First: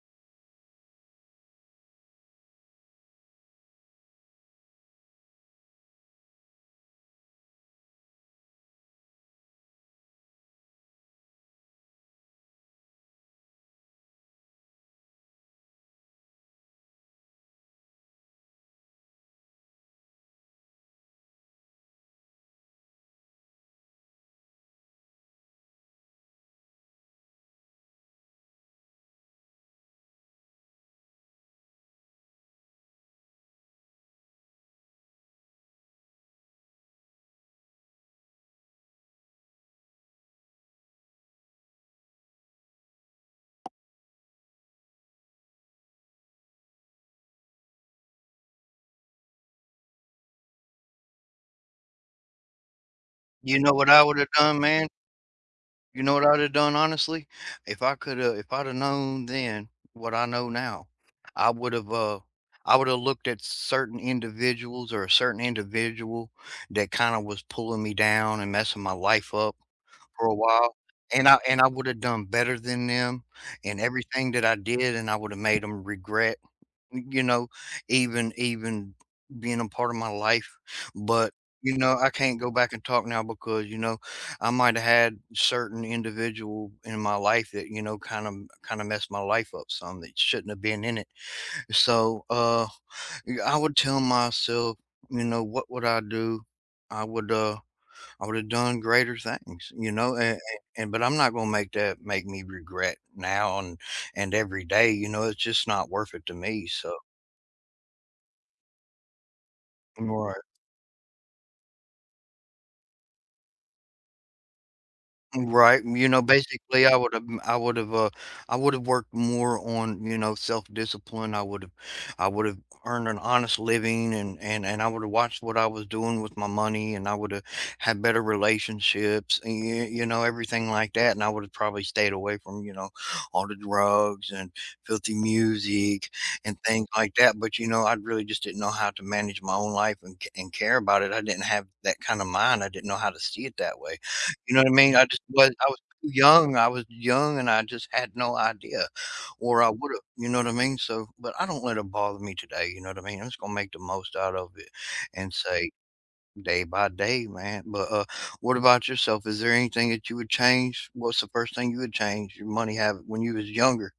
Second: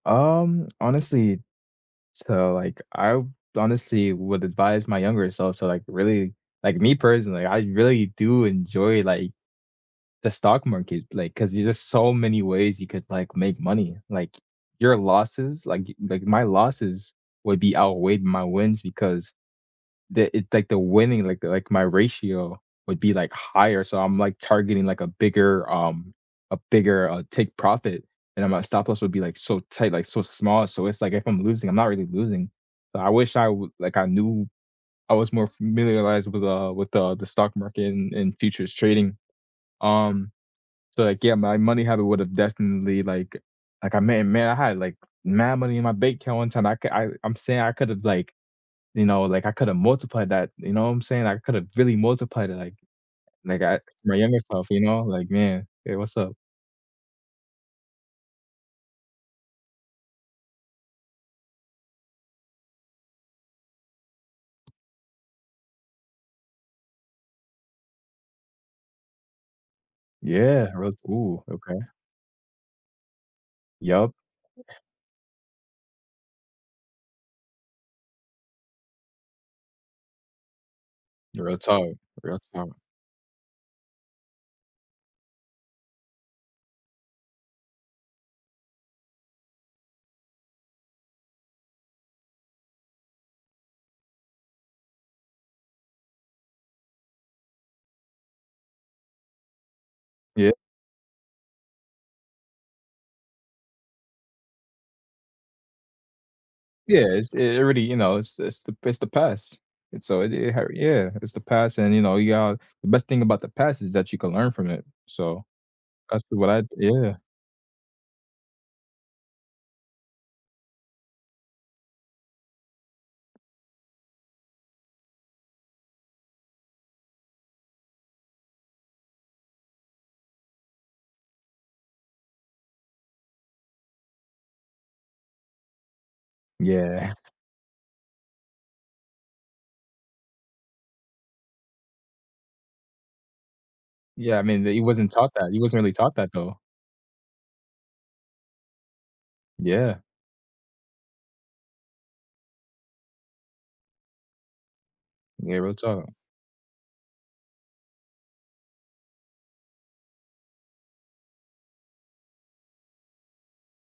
Um, honestly so, like, I w honestly would advise my younger self to, like, really like, me personally, I really do enjoy, like, the stock market, like, 'cause there's just so many ways you could, like, make money, like, your losses like, y like, my losses would be outweighed my wins because the it, like, the winning, like, the like, my ratio would be, like, higher, so I'm, like, targeting, like, a bigger um, a bigger, uh, take profit, and then my stop loss would be, like, so tight, like, so small. So, it's like, if I'm losing, I'm not really losing. So, I wish I would like, I knew I was more familiarized with the with the the stock market and and futures trading. Um, so, like, yeah, my money habit would have definitely, like like, I may may have, like, mad money in my bank account one time, I ca I I'm saying I could have, like, you know, like, I could have multiplied that, you know what I'm saying? I could have really multiplied it, like, they You know got what I my would have younger done, self, you man? know, like, "Man, hey. You know What's what I up?" would've done, honestly? If I coulda if I'd have known then what I know now, I would 've uh, I would've looked at certain individuals or a certain individual that kinda was pulling me down and messing my life up for a Yeah. while, Re and I ooh, and I okay. would've done better than them and Yup. everything that I did, and I would've made 'em regret, y you know, even even being a part of my life. But, Real you talk, know, I real can't go talk. back and talk now because, you know, I might had certain individual in my life that, you know, kinda m kinda messed my life up some that shouldn't have been in it. So, uh, y I would tell myself, you know, what would I do? I would, uh, I would've done greater things, you know, a a Yeah. and but I'm not gonna make that make me regret now and and every day, you know? It's just not worth it to me, so Yeah, it's it really, you know, it's it's the it's the past, and so it Right. it har yeah. It's the past and, you know, you got the best thing about the past is that you can learn from it. So, Right, you know, that's to what I basically, I yeah. would've I would've uh, I would've worked more on, you know, self-discipline, I would've I would've earned an honest living and and and I would've watched what I was doing with my money and I would've had better relationships, y you know, everything like that, and I would have probably stayed away from, you know, all the drugs and filthy music and things like Yeah. that. But, you know, I really just didn't know how to manage my own life and ca and care about it. I didn't have that kinda mind. I didn't know how to see it that way, Yeah. I you know mean, what I the you mean? I wasn't just taught that. was You I was wasn't really too taught that young, though. I was young and I just had no idea, or I would've, Yeah. you know what I mean? So but I don't let it bother me today, you know what I mean? I'm just gonna make the most out of it and Yeah, say real talk. "Day by day, man," but, uh, what about yourself? Is there anything that you would change? What's the 1st thing you would change? Your money habit when you was younger.